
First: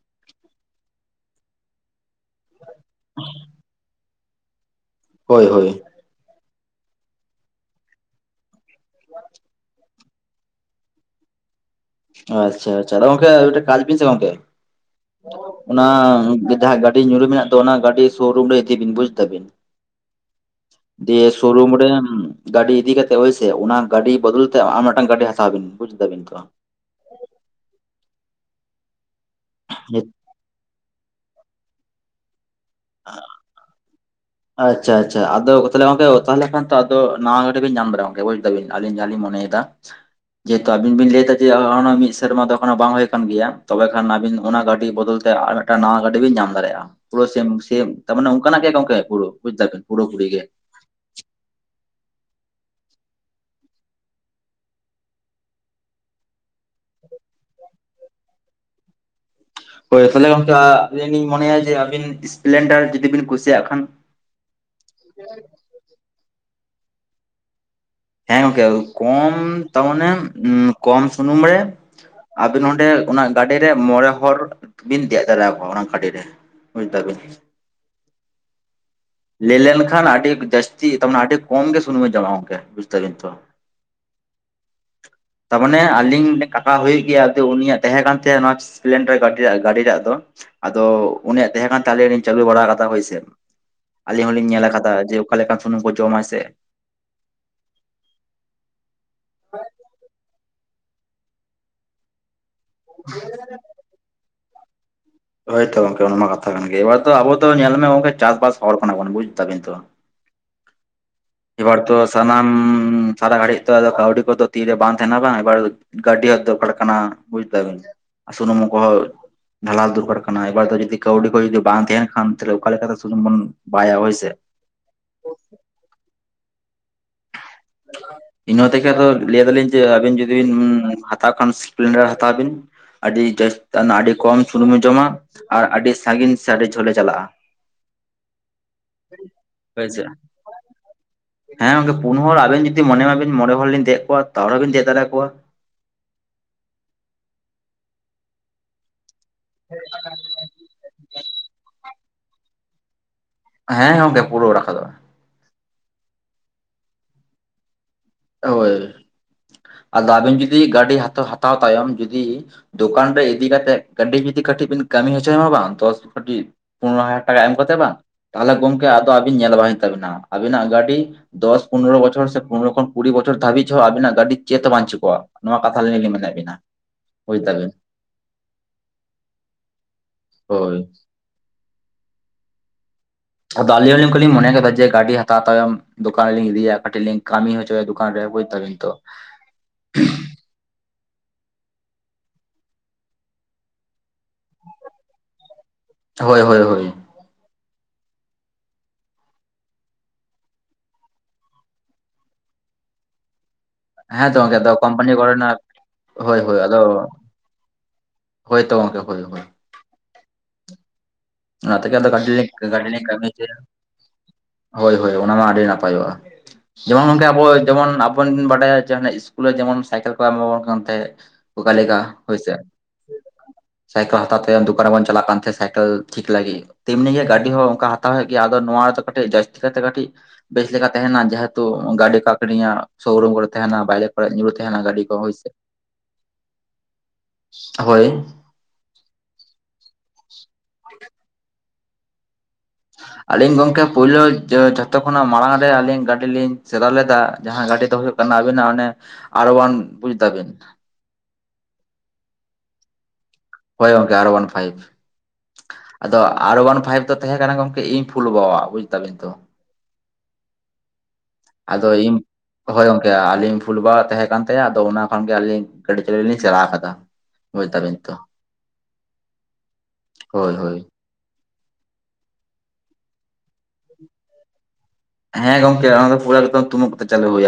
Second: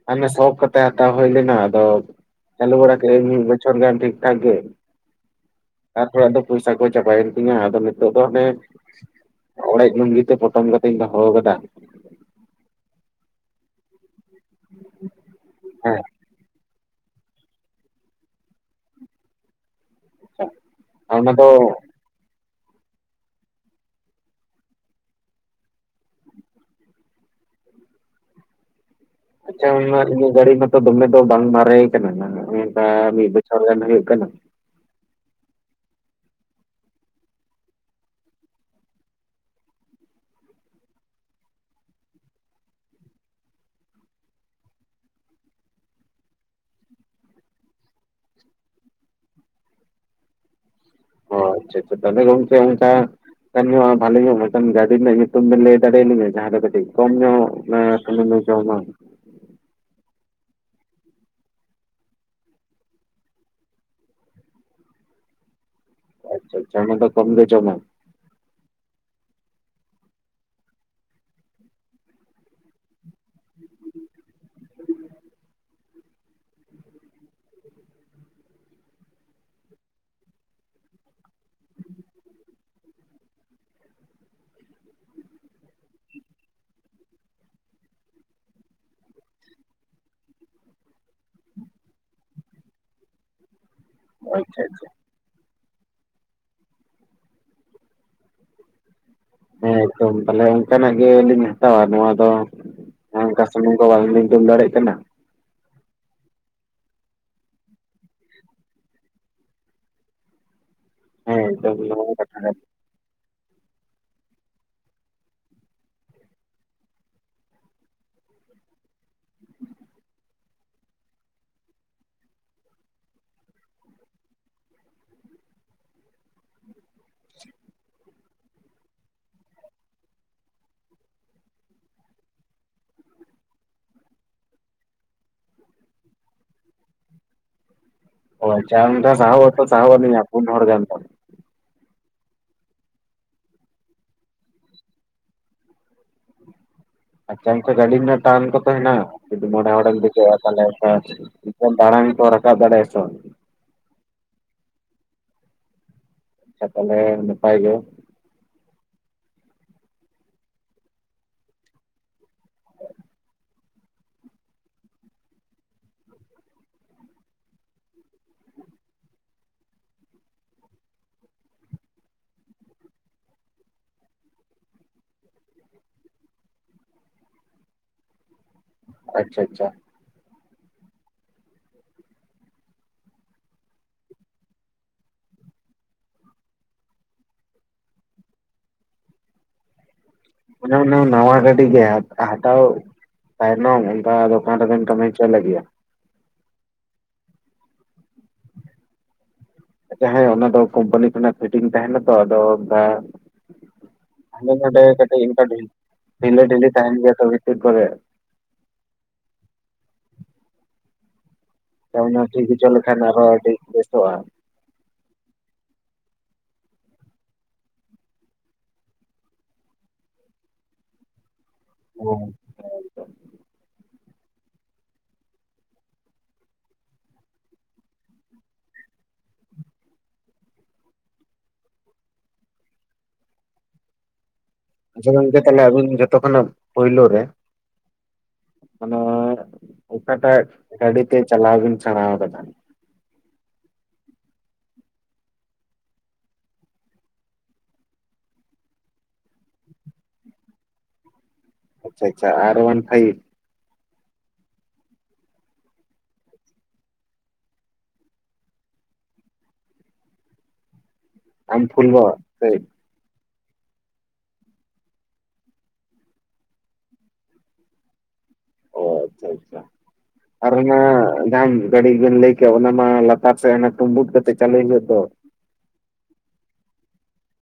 ᱦᱟᱱᱮ ᱥᱚᱠᱷ ᱠᱟᱛᱮ ᱦᱟᱛᱟᱣ ᱦᱩᱭ ᱞᱮᱱᱟ ᱟᱫᱚ ᱪᱟᱞᱩ ᱵᱟᱲᱟ ᱠᱮᱜ ᱤᱧ ᱢᱤᱫ ᱵᱚᱪᱷᱚᱨ ᱜᱟᱱ ᱴᱷᱤᱠ ᱴᱷᱟᱠ ᱜᱮ ᱦᱳᱭ ᱦᱳᱭ ᱛᱟᱨᱯᱚᱨᱮ ᱟᱫᱚ ᱯᱚᱭᱥᱟ ᱠᱚ ᱪᱟᱵᱟᱭᱮᱱ ᱛᱤᱧᱟ ᱟᱫᱚ ᱱᱤᱛᱚᱜ ᱫᱚ ᱦᱟᱱᱮ ᱚᱲᱮᱡ ᱞᱩᱝᱜᱤ ᱛᱮ ᱯᱚᱴᱚᱢ ᱠᱚ ᱤᱧ ᱫᱚᱦᱚᱣ ᱠᱟᱫᱟ ᱟᱪᱪᱷᱟ ᱟᱪᱪᱷᱟ ᱟᱫᱚ ᱜᱚᱢᱠᱮ ᱟᱨ ᱢᱤᱫᱴᱟᱝ ᱠᱟᱡ ᱵᱤᱱ ᱥᱮ ᱜᱚᱢᱠᱮ ᱚᱱᱟ ᱦᱮᱸ ᱡᱟᱦᱟ ᱜᱟᱼᱼ ᱼᱼᱰᱤ ᱧᱩᱨ ᱨᱮ ᱢᱮᱱᱟᱜ ᱫᱚ ᱚᱱᱟ ᱜᱟᱹᱰᱤ ᱥᱳᱨᱩᱢ ᱨᱮ ᱤᱫᱤ ᱵᱤᱱ ᱵᱩᱡ ᱫᱟᱵᱤᱱ ᱫᱤᱭᱮ ᱚᱱᱟ ᱫᱚ ᱥᱳᱨᱩᱢ ᱨᱮ ᱜᱟᱹᱰᱤ ᱤᱫᱤ ᱠᱟ ᱠᱟᱛᱮᱜ ᱦᱳᱭᱥᱮ ᱚᱱᱟ ᱜᱟᱹᱰᱤ ᱵᱚᱫᱚᱞ ᱛᱮ ᱟᱨ ᱢᱤᱫᱴᱟᱝ ᱜᱟᱹᱰᱤ ᱦᱟᱛᱟᱣ ᱵᱤᱱ ᱵᱩᱡ ᱮᱫᱟ ᱵᱤᱱ ᱛᱚ ᱟᱪᱪᱷᱟ ᱚᱱᱟ ᱱᱤᱛ ᱤᱧᱟᱹᱜ ᱜᱟᱹᱰᱤ ᱢᱟᱛᱚ ᱫᱚᱢᱮ ᱫᱚ ᱵᱟᱝ ᱢᱟᱨᱮ ᱠᱟᱱᱟ ᱟ ᱢᱤᱫ ᱵᱚᱪᱷᱚᱨ ᱜᱟᱱ ᱦᱩᱭᱩᱜ ᱠᱟᱱᱟ ᱟᱪᱪᱷᱟ ᱟᱪᱪᱷᱟ ᱟᱫᱚ ᱛᱟᱦᱚᱞᱮ ᱜᱚᱝᱠᱮ ᱛᱟᱦᱚᱞᱮ ᱠᱷᱟᱱ ᱛᱚ ᱟᱫᱚ ᱱᱟᱣᱟ ᱜᱟᱹᱰᱤ ᱵᱮᱱ ᱧᱟᱢ ᱫᱟᱲᱮᱭᱟᱜᱟ ᱜᱚᱝᱠᱮ ᱵᱩᱡ ᱮᱫᱟᱵᱤᱱ ᱟᱞᱤᱧ ᱡᱟᱦᱟᱸ ᱞᱤᱧ ᱢᱚᱱᱮᱭᱮᱫᱟ ᱫᱟ ᱡᱮᱦᱮᱛᱩ ᱟᱵᱤᱱ ᱵᱤᱱ ᱞᱟᱹᱭ ᱮᱫᱟ ᱡᱮ ᱚᱱᱟ ᱢᱤᱫ ᱥᱮᱨᱢᱟ ᱫᱚ ᱮᱠᱷᱚᱱᱳ ᱵᱟᱝ ᱦᱩᱭ ᱠᱟᱱ ᱜᱮᱭᱟ ᱛᱚᱵᱮ ᱠᱷᱟᱱ ᱟᱵᱤᱱ ᱚᱱᱟ ᱜᱟᱹᱰᱤ ᱵᱚᱫᱚᱞ ᱛᱮ ᱟᱨ ᱢᱤᱫᱴᱟᱝ ᱱᱟᱣᱟ ᱜᱟᱹᱰᱤ ᱵᱤᱱ ᱧᱟᱢ ᱫᱟᱲᱮᱭᱟᱜᱼᱟ ᱯᱩᱨᱟᱹ ᱥᱮᱢ ᱥᱮᱢ ᱛᱟᱨ ᱢᱟᱱᱮ ᱚᱱᱠᱟᱱᱟᱜ ᱜᱮ ᱜᱚᱝᱠᱮ ᱵᱩᱡ ᱮᱫᱟ ᱯᱩᱨᱟᱹᱯᱩᱨᱤ ᱜᱮ ᱚ ᱟᱪᱪᱷᱟ ᱟᱪᱪᱷᱟ ᱛᱟᱞᱮ ᱜᱚᱝᱠᱮ ᱚᱱᱠᱟ ᱮᱱ ᱧᱚᱜ ᱵᱷᱟᱞᱤ ᱧᱚᱜ ᱢᱤᱫᱴᱟᱱ ᱜᱟᱹᱰᱤ ᱨᱮᱱᱟᱜ ᱧᱩᱛᱩᱢ ᱵᱮᱱ ᱞᱟᱹᱭ ᱫᱟᱲᱮᱭᱟᱞᱤᱧᱟ ᱡᱟᱦᱟᱸᱨᱮ ᱠᱟᱹᱴᱤᱡ ᱠᱚᱢ ᱧᱚᱜ ᱢᱟ ᱥᱩᱱᱩᱢᱮ ᱡᱚᱢᱟ ᱦᱳᱭ ᱛᱟᱦᱚᱞᱮ ᱜᱚᱝᱠᱮ ᱟᱹᱵᱤᱱ ᱤᱧ ᱢᱚᱱᱮᱭᱟ ᱡᱮ ᱟᱹᱵᱤᱱ ᱤᱥᱯᱮᱞᱮᱱᱰᱟᱨ ᱡᱩᱫᱤ ᱵᱤᱱ ᱠᱩᱥᱤᱭᱟᱜ ᱠᱷᱟᱱ [unintelligible] ᱟᱪᱪᱷᱟ ᱪᱟ ᱚᱱᱟ ᱫᱚ ᱠᱚᱢ ᱜᱮ ᱡᱚᱢᱟ ᱦᱮᱸ ᱜᱚᱝᱠᱮ ᱟ ᱠᱚᱢ ᱛᱟᱨᱢᱟᱱᱮ ᱢᱟᱱᱮ ᱠᱚᱢ ᱥᱩᱱᱩᱢ ᱨᱮ ᱟᱵᱤᱱ ᱚᱸᱰᱮ ᱚᱱᱟ ᱜᱟᱹᱰᱤᱨᱮ ᱢᱚᱬᱮ ᱦᱚᱨ ᱵᱤᱱ ᱫᱮᱡ ᱫᱟᱲᱮᱭᱟᱠᱚᱣᱟ ᱚᱱᱟ ᱜᱟᱹᱰᱤᱨᱮ ᱵᱩᱡᱷ ᱫᱟᱵᱤᱱ ᱞᱮ ᱞᱮᱱ ᱠᱷᱟᱱ ᱟᱰᱤ ᱡᱥᱛᱤ ᱛᱟᱨᱢᱟᱱᱮ ᱟᱹᱰᱤ ᱠᱚᱢ ᱜᱮ ᱥᱩᱱᱩᱢᱮ ᱡᱚᱢ ᱟ ᱜᱟᱢᱠᱮ ᱛᱟᱵᱤᱱ ᱛᱚ [unintelligible] ᱛᱟᱨᱢᱟᱱᱮ ᱟᱞᱤᱧ ᱠᱟᱠᱟ ᱦᱩᱭᱩᱜ ᱜᱮᱭᱟ ᱟᱫᱚ ᱩᱱᱤᱭᱟᱜ ᱛᱟᱦᱮᱸ ᱠᱟᱱ ᱛᱟᱭᱟ ᱱᱚᱣᱟ ᱥᱯᱞᱮᱱᱰᱟᱨ ᱜᱟᱹᱰᱤ ᱟᱨ ᱜᱟᱹᱰᱤ ᱨᱮᱭᱟᱜ ᱫᱚ ᱟᱫᱚ ᱩᱱᱤᱭᱟᱜ ᱛᱟᱦᱮᱸ ᱠᱟᱱ ᱛᱟᱞᱮ ᱞᱤᱧ ᱪᱟᱹᱞᱩ ᱵᱟᱲᱟ ᱟᱠᱟᱫᱟ ᱦᱳᱭᱥᱮ ᱟᱹᱞᱤᱧ ᱦᱚᱞᱤᱧ ᱟᱪᱪᱷᱟ ᱧᱮᱞ ᱟᱪᱪᱷᱟ ᱟᱠᱟᱫᱟ ᱡᱮ ᱚᱠᱟᱞ ᱞᱮᱠᱟᱱ ᱥᱩᱱᱩᱢ ᱠᱚ ᱡᱚᱢᱟᱭ ᱥᱮ ᱦᱮᱸᱫᱚᱢ ᱛᱟᱦᱚᱞᱮ ᱚᱱᱠᱟᱱᱟᱜ ᱜᱮᱞᱤᱧ ᱦᱟᱛᱟᱣᱟ ᱱᱚᱣᱟ ᱫᱚ ᱚᱱᱠᱟ ᱥᱚᱢᱚᱭ ᱛᱚ ᱵᱟᱝ ᱞᱤᱧ ᱛᱩᱞ ᱫᱟᱲᱮᱜ ᱠᱟᱱᱟ ᱦᱳᱭᱛᱚ ᱜᱚᱝᱠᱮ ᱚᱱᱟ ᱢᱟ ᱠᱟᱛᱷᱟ ᱠᱟᱱ ᱜᱮ ᱮᱵᱟᱨᱚ ᱟᱵᱚ ᱧᱮᱞ ᱢᱮ ᱜᱚᱝᱠᱮ ᱪᱟᱥᱵᱟᱥ ᱦᱚᱲ ᱠᱟᱱᱟᱵᱚᱱ ᱵᱩᱡ ᱛᱟᱵᱤᱱ ᱛᱚ ᱦᱮᱸ ᱮᱠᱫᱚᱢ ᱤᱵᱟᱨ ᱛ ᱱᱚᱣᱟ ᱦᱚᱸ ᱠᱟᱛᱷᱟ ᱥᱟᱱᱟᱢ ᱠᱟᱱ ᱥᱟᱨᱟ ᱜᱷᱟᱹᱲᱤᱡ ᱛ ᱠᱟᱹᱣᱰᱤ ᱠᱚᱫᱚ ᱛᱤᱨᱮ ᱵᱟᱝ ᱛᱟᱦᱮᱱᱟ ᱵᱟᱝ ᱮᱵᱟᱨ ᱜᱟᱹᱰᱤ ᱦᱚᱸ ᱫᱚᱨᱠᱟᱨ ᱠᱟᱱᱟ ᱵᱩᱡ ᱫᱟᱵᱮᱱ ᱟᱥᱩᱱᱢ ᱠᱚ ᱰᱷᱟᱞᱟᱳ ᱫᱚᱨᱠᱟᱨ ᱠᱟᱱᱟ ᱮᱵᱟᱨ ᱫᱚ ᱡᱫᱤ ᱠᱟᱹᱣᱰᱤ ᱠᱚ ᱡᱩᱫᱤ ᱵᱟᱝ ᱛᱟᱦᱮᱱ ᱠᱷᱟᱱ ᱛᱟᱦᱚᱞᱮ ᱚᱠᱟ ᱞᱮᱠᱟᱛᱮ ᱥᱩᱱᱩᱢ ᱵᱚᱱ ᱵᱟᱭᱟ ᱦᱚᱭ ᱥᱮ [unintelligible] ᱤᱱᱟᱹ ᱛᱮᱜᱮ ᱟᱫᱚ ᱞᱟᱹᱭ ᱟᱫᱟᱞᱤᱧ ᱡᱮ ᱟᱹᱵᱤᱱ ᱡᱩᱫᱤ ᱵᱤᱱ ᱦᱟᱛᱟᱣ ᱠᱷᱟᱱ ᱥᱯᱮᱞᱮᱱᱰᱟᱨ ᱦᱟᱛᱟᱣ ᱵᱤᱱ ᱟᱹᱰᱤ ᱡᱟᱹᱥᱛᱤ ᱟᱹᱰᱤ ᱠᱚᱢ ᱥᱩᱱᱩᱢᱮ ᱡᱚᱢᱟ ᱟᱨ ᱟᱹᱰᱤ ᱥᱟᱺᱜᱤᱧ ᱥᱮ ᱟᱹᱰᱤ ᱡᱷᱟᱹᱞᱮ ᱪᱟᱞᱟᱜᱼᱟ ᱦᱭ ᱪᱟᱨ ᱱᱚᱱᱠᱷᱟᱨᱟᱥᱟᱣᱟ ᱛ ᱪᱟᱣᱟ ᱦᱳᱭᱥᱮ ᱯᱩᱱ ᱦᱚᱲ ᱜᱟᱱ ᱫᱚ ᱦᱮᱸ ᱜᱚᱝᱠᱮ ᱯᱩᱱ ᱦᱚᱲ ᱟᱵᱮᱱ ᱡᱩᱫᱤ ᱢᱚᱱᱮ ᱢᱟᱵᱮᱱ ᱢᱬᱮ ᱦᱚᱲᱤᱧ ᱫᱮᱡ ᱠᱚᱣᱟ ᱛᱟᱦᱚᱨᱮᱵᱮᱱ ᱫᱮᱡ ᱫᱟᱲᱮ ᱟᱠᱚᱣᱟ ᱟᱪᱷᱟ ᱠᱟ ᱜᱟᱹᱰᱤ ᱨᱮᱱᱟᱜ ᱴᱟᱨᱟᱱ ᱠᱚᱛ ᱦᱮᱱᱟᱜ ᱡᱩᱫᱤ ᱢᱚᱬᱮ ᱦᱚᱲᱮᱢ ᱫᱮᱠᱟᱹᱜᱼᱟ ᱛᱟᱦᱚᱞᱮ ᱚ ᱫᱟᱲᱟᱟᱝ ᱠᱚ ᱨᱟᱠᱟᱵ ᱫᱟᱲᱟ ᱮᱥᱮ ᱵᱟᱝ ᱦᱮᱸ ᱜᱚᱢᱠᱮ ᱯᱩᱨᱟᱹ ᱨᱟᱠᱟᱷᱟ ᱫᱚᱼᱟ ᱟᱪᱷᱟ ᱛᱟᱦᱚᱞᱮ ᱱᱟᱯᱟᱭ ᱜᱮ ᱳᱭ ᱟᱫᱚ ᱟᱵᱤᱱ ᱡᱩᱫᱤ ᱜᱟᱹᱰᱤ ᱦᱟᱛ ᱦᱟᱛᱟᱣ ᱛᱟᱭᱚᱢ ᱡᱩᱫᱤ ᱫᱚᱠᱟᱱ ᱨᱮ ᱤᱫᱤ ᱠᱟᱛᱮᱜ ᱜᱟᱰᱤ ᱡᱩᱫᱤ ᱠᱟᱹᱴᱤᱡ ᱵᱮᱱ ᱠᱟᱹᱢᱤ ᱦᱚᱪᱚᱭ ᱵᱟᱝ ᱫᱚᱥ ᱯᱚᱱᱨᱚ ᱦᱟᱡᱟᱨ ᱴᱟᱠᱟ ᱮᱢ ᱠᱚᱛᱮ ᱵᱟᱝ ᱛᱟᱦᱚᱞᱮ ᱜᱚᱝᱠᱮ ᱟᱫᱚ ᱟᱵᱤᱱ ᱧᱮᱞ ᱵᱟᱝ ᱦᱩᱭᱩᱜ ᱛᱟᱵᱤᱱᱟ ᱟᱵᱤᱱᱟᱜ ᱜᱟᱹᱰᱤ ᱫᱚᱥ ᱯᱚᱱᱨᱚ ᱵᱚᱪᱷᱚᱨ ᱥᱮ ᱯᱚᱱᱨᱚ ᱠᱷᱚᱱ ᱠᱩᱲᱤ ᱵᱪᱚᱨ ᱫᱷᱟᱹᱤᱡ ᱦᱚᱸᱚ ᱟᱵᱤᱱᱟᱜ ᱜᱟᱹᱰᱤ ᱪᱮᱫ ᱦᱚᱸ ᱵᱟᱝᱧᱪᱤᱠ ᱠᱚᱚᱜᱼᱟ ᱱᱚᱣᱟ ᱠᱟᱛᱷᱟᱞᱤᱧ ᱞᱤᱧ ᱢᱮᱱᱮᱫ ᱵᱤᱱᱟ ᱦᱭ ᱛᱟᱞᱮ ᱟᱪᱷᱟ ᱟᱪᱷᱟ ᱦᱳᱭ ᱟᱫᱚ ᱟᱟᱞᱞᱤᱞᱤᱧ ᱠᱚᱞᱤᱧ ᱢᱚᱱᱮ ᱠᱮᱫᱟ ᱡᱮ ᱜᱟᱹᱰᱤ ᱦᱟᱛᱟᱣ ᱛᱟᱭᱚᱢ ᱫᱚᱠᱟᱱ ᱨᱮᱞᱤᱧ ᱤᱫᱤᱭᱟ ᱠᱟᱹᱴᱤᱡ ᱞᱤᱧ ᱠᱟᱹᱢᱤ ᱦᱚᱪᱚᱭᱟ ᱫᱚᱠᱟᱱ ᱨᱮ ᱵᱩᱡ ᱫᱟᱵᱤᱱ ᱛᱚ ᱚᱱᱟ ᱱᱟᱣᱟ ᱜᱟᱵᱤ ᱜᱮ ᱦᱟᱴᱟᱣ ᱛᱟᱭᱟᱭᱱᱟᱠᱟ ᱫᱚᱠᱟᱱ ᱨᱮᱵᱮᱱ ᱠᱟᱹᱢᱤ ᱪᱚ ᱞᱟᱜ ᱜᱮᱭᱟ ᱦᱳᱭ ᱦᱳᱭ ᱦᱳᱭ ᱟᱪᱷᱟ ᱦᱮᱸ ᱚᱱᱟ ᱫᱚ ᱠᱳᱢᱯᱟᱱᱤ ᱠᱚᱱᱟᱜ ᱯᱷᱤᱴᱤᱝ ᱛᱟᱦᱮᱱᱟᱛᱚ ᱟᱫᱚ ᱚᱱᱰᱮ ᱦᱮᱸ ᱛᱚ ᱜᱚᱝᱠᱮ ᱟᱫᱚ ᱠᱳᱢᱯᱟᱱᱤ ᱠᱚᱨᱮᱱᱟᱜ ᱠᱟᱴᱤᱡ ᱦᱳᱭ ᱰᱷᱤᱞᱟᱹ ᱰᱷᱤᱞᱤ ᱛᱟᱦᱮᱱ ᱜᱮᱭᱟ ᱛᱚ ᱵᱷᱤᱛᱤᱨ ᱠᱚᱨᱮ ᱦᱳᱭᱚ ᱜᱚᱢᱠᱮ ᱦᱳᱭ ᱦᱳᱭ ᱚᱱᱟᱛᱮᱜᱮ ᱟᱫᱚ ᱜᱟᱹ ᱚᱱᱟ ᱴᱷᱤᱠ ᱦᱚᱪᱚ ᱜᱟᱹᱴ ᱞᱤᱧ ᱞᱮᱠᱷᱟᱱ ᱟᱨᱚ ᱠᱟᱹᱢᱤ ᱟᱹᱰᱤ ᱦᱚᱪᱚᱭᱟ ᱵᱮᱥᱚᱜᱼᱟ ᱦᱳᱭ ᱦᱳᱭ ᱚᱱᱟ ᱢᱟ ᱟᱹᱰᱤ ᱱᱟᱯᱟᱭᱚᱜᱼᱟ [unintelligible] ᱡᱮᱢᱚᱱ ᱱᱚᱝᱠᱮ ᱟᱵᱚ ᱡᱮᱢᱚᱱ ᱟᱵᱚᱚᱱ ᱵᱚᱱ ᱵᱟᱰᱟᱭᱟ ᱡᱮ ᱤᱥᱠᱩᱞ ᱨᱮ ᱡᱮᱢᱚᱱ ᱥᱟᱭᱠᱮᱞ ᱠᱚ ᱮᱢᱟᱵᱚᱱ ᱠᱟᱱ ᱛᱟᱦᱮᱸᱫ ᱚᱠᱟ ᱞᱮᱠᱟ ᱦᱮᱸ ᱦᱮᱸ ᱦᱳᱭ ᱥᱮ ᱛᱚ ᱥᱟᱭᱠᱮᱞ ᱦᱟᱛᱟᱣ ᱛᱮ ᱫᱚᱠᱟᱱ ᱨᱮ ᱵᱚᱱ ᱪᱟᱞᱟᱜ ᱠᱟᱱ ᱛᱟᱦᱮᱸ ᱥᱟᱭᱠᱮᱞ ᱴᱷᱤᱠ ᱞᱟᱹᱜᱤᱫ ᱛᱮᱢᱱᱤ ᱜᱮ ᱜᱟᱹᱰᱤ ᱦᱚᱸ ᱚᱱᱠᱟ ᱦᱟᱛᱟᱣ ᱦᱩᱭᱩᱜ ᱜᱮᱭᱟ ᱟᱫᱚ ᱱᱚᱣᱟ ᱨᱮᱫᱚ ᱠᱟᱹᱴᱤᱡ ᱡᱟᱹᱥᱛᱤ ᱠᱟᱹᱭᱛᱮ ᱠᱟᱹᱴᱤᱡ ᱵᱮᱥ ᱞᱮᱠᱟ ᱛᱟᱦᱮᱱᱟ ᱡᱮᱦᱮᱛᱩ ᱜᱟᱹᱰᱤ ᱠᱟᱠᱲᱤᱭᱟᱜ ᱥᱳᱨᱩᱢ ᱠᱚᱨᱮ ᱛᱟᱦᱮᱱᱟ ᱵᱟᱡᱟᱨ ᱠᱚᱨᱮ ᱧᱩᱨ ᱛᱮᱦᱮ ᱱᱟ ᱜᱟᱹᱰᱤ ᱟᱪᱪᱷᱟ ᱠᱚ ᱦᱳᱭ ᱜᱚᱝᱠᱮ ᱥᱮ ᱛᱟᱦᱚᱞᱮ ᱟᱹᱵᱤᱱ ᱡᱚᱛᱚ ᱠᱷᱚᱱᱟᱜ ᱯᱳᱭᱞᱳ ᱨᱮ ᱦᱳᱭ ᱢᱟᱱᱮ ᱚᱠᱟᱴᱟᱜ ᱜᱟᱹᱰᱤ ᱛᱮ ᱪᱟᱞᱟᱣ ᱵᱮᱤᱱ ᱥᱮᱬᱟ ᱠᱟᱫᱟ ᱟᱞᱤᱧ ᱜᱚᱝᱠᱮ ᱯᱳᱭᱞᱳ ᱡᱷᱚᱛᱚ ᱠᱷᱚᱱᱟᱜ ᱢᱟᱲᱟᱝ ᱨᱮ ᱟᱹᱞᱤᱧ ᱜᱟᱹᱰᱤ ᱞᱤᱧ ᱥᱮᱫᱟ ᱞᱮᱫᱟ ᱡᱟᱦᱟᱸ ᱜᱟᱹᱰᱤ ᱫᱚ ᱦᱩᱭᱩᱜ ᱟᱵᱤᱱᱟᱜ ᱟᱨ ᱚᱣᱟᱱ ᱵᱩᱡ ᱫᱟᱵᱤᱱ ᱟᱪᱷᱟ ᱟᱪᱷᱟ ᱟᱨ ᱚᱣᱟᱱ ᱯᱷᱟᱭᱤᱯ ᱦᱳᱭ ᱚᱝᱠᱮ ᱟᱨᱳᱟᱱ ᱯᱷᱟᱭᱤᱵᱷ ᱟᱫᱚ ᱟᱨᱚᱣᱟᱱ ᱯᱷᱟᱭᱤᱵ ᱫᱚ ᱛᱟᱦᱮᱸ ᱠᱟᱱᱟ ᱜᱚᱢᱠᱮ ᱤᱧ ᱯᱷᱩᱞ ᱵᱟᱟᱣ ᱵᱩᱡ ᱛᱟᱵᱤᱱ ᱛᱚ᱾ ᱟᱢ ᱯᱷᱩᱞ ᱟᱫᱚ ᱵᱟᱵᱟ ᱤᱧ ᱥᱮ ᱦᱳᱭ ᱜᱚᱝᱠᱮ ᱟᱹᱞᱤᱧ ᱯᱷᱩᱞ ᱵᱟᱜ ᱛᱟᱦᱮᱸ ᱠᱟᱱ ᱛᱟᱭᱟ ᱟᱫᱚ ᱚᱱᱟ ᱠᱷᱚᱱᱜᱮ ᱟᱹᱞᱤᱧ ᱜᱟᱹᱰᱤ ᱪᱟᱹᱞᱩ ᱞᱤᱧ ᱪᱟᱞᱟᱣ ᱟᱠᱟᱫᱟ ᱵᱩᱡᱽᱫᱟᱵᱤᱱ ᱛᱚ᱾ ᱚ ᱟᱪᱷᱟ ᱟᱪᱷᱟ ᱟᱨ ᱦᱳᱭ ᱦᱳᱭ ᱚᱱᱟ ᱡᱟᱦᱟᱢ ᱜᱟᱹᱰᱤ ᱵᱮᱱ ᱞᱟᱹᱭ ᱠᱮᱫ ᱚᱱᱟ ᱢᱟ ᱞᱟᱛᱟᱨ ᱥᱮᱱ ᱛᱩᱸᱵᱩᱫ ᱠᱟᱛᱮᱫ ᱪᱟᱹᱞᱩᱭ ᱦᱩᱭᱩᱜ ᱫᱚ ᱦᱮᱸ ᱜᱚᱝᱠᱮ ᱚᱱᱟ ᱫᱚ ᱯᱩᱨᱟᱹ ᱮᱠᱫᱚᱢ ᱛᱩᱢᱩᱜ ᱠᱟᱛᱮ ᱪᱟᱞᱩ ᱦᱩᱭᱩᱜᱼᱟ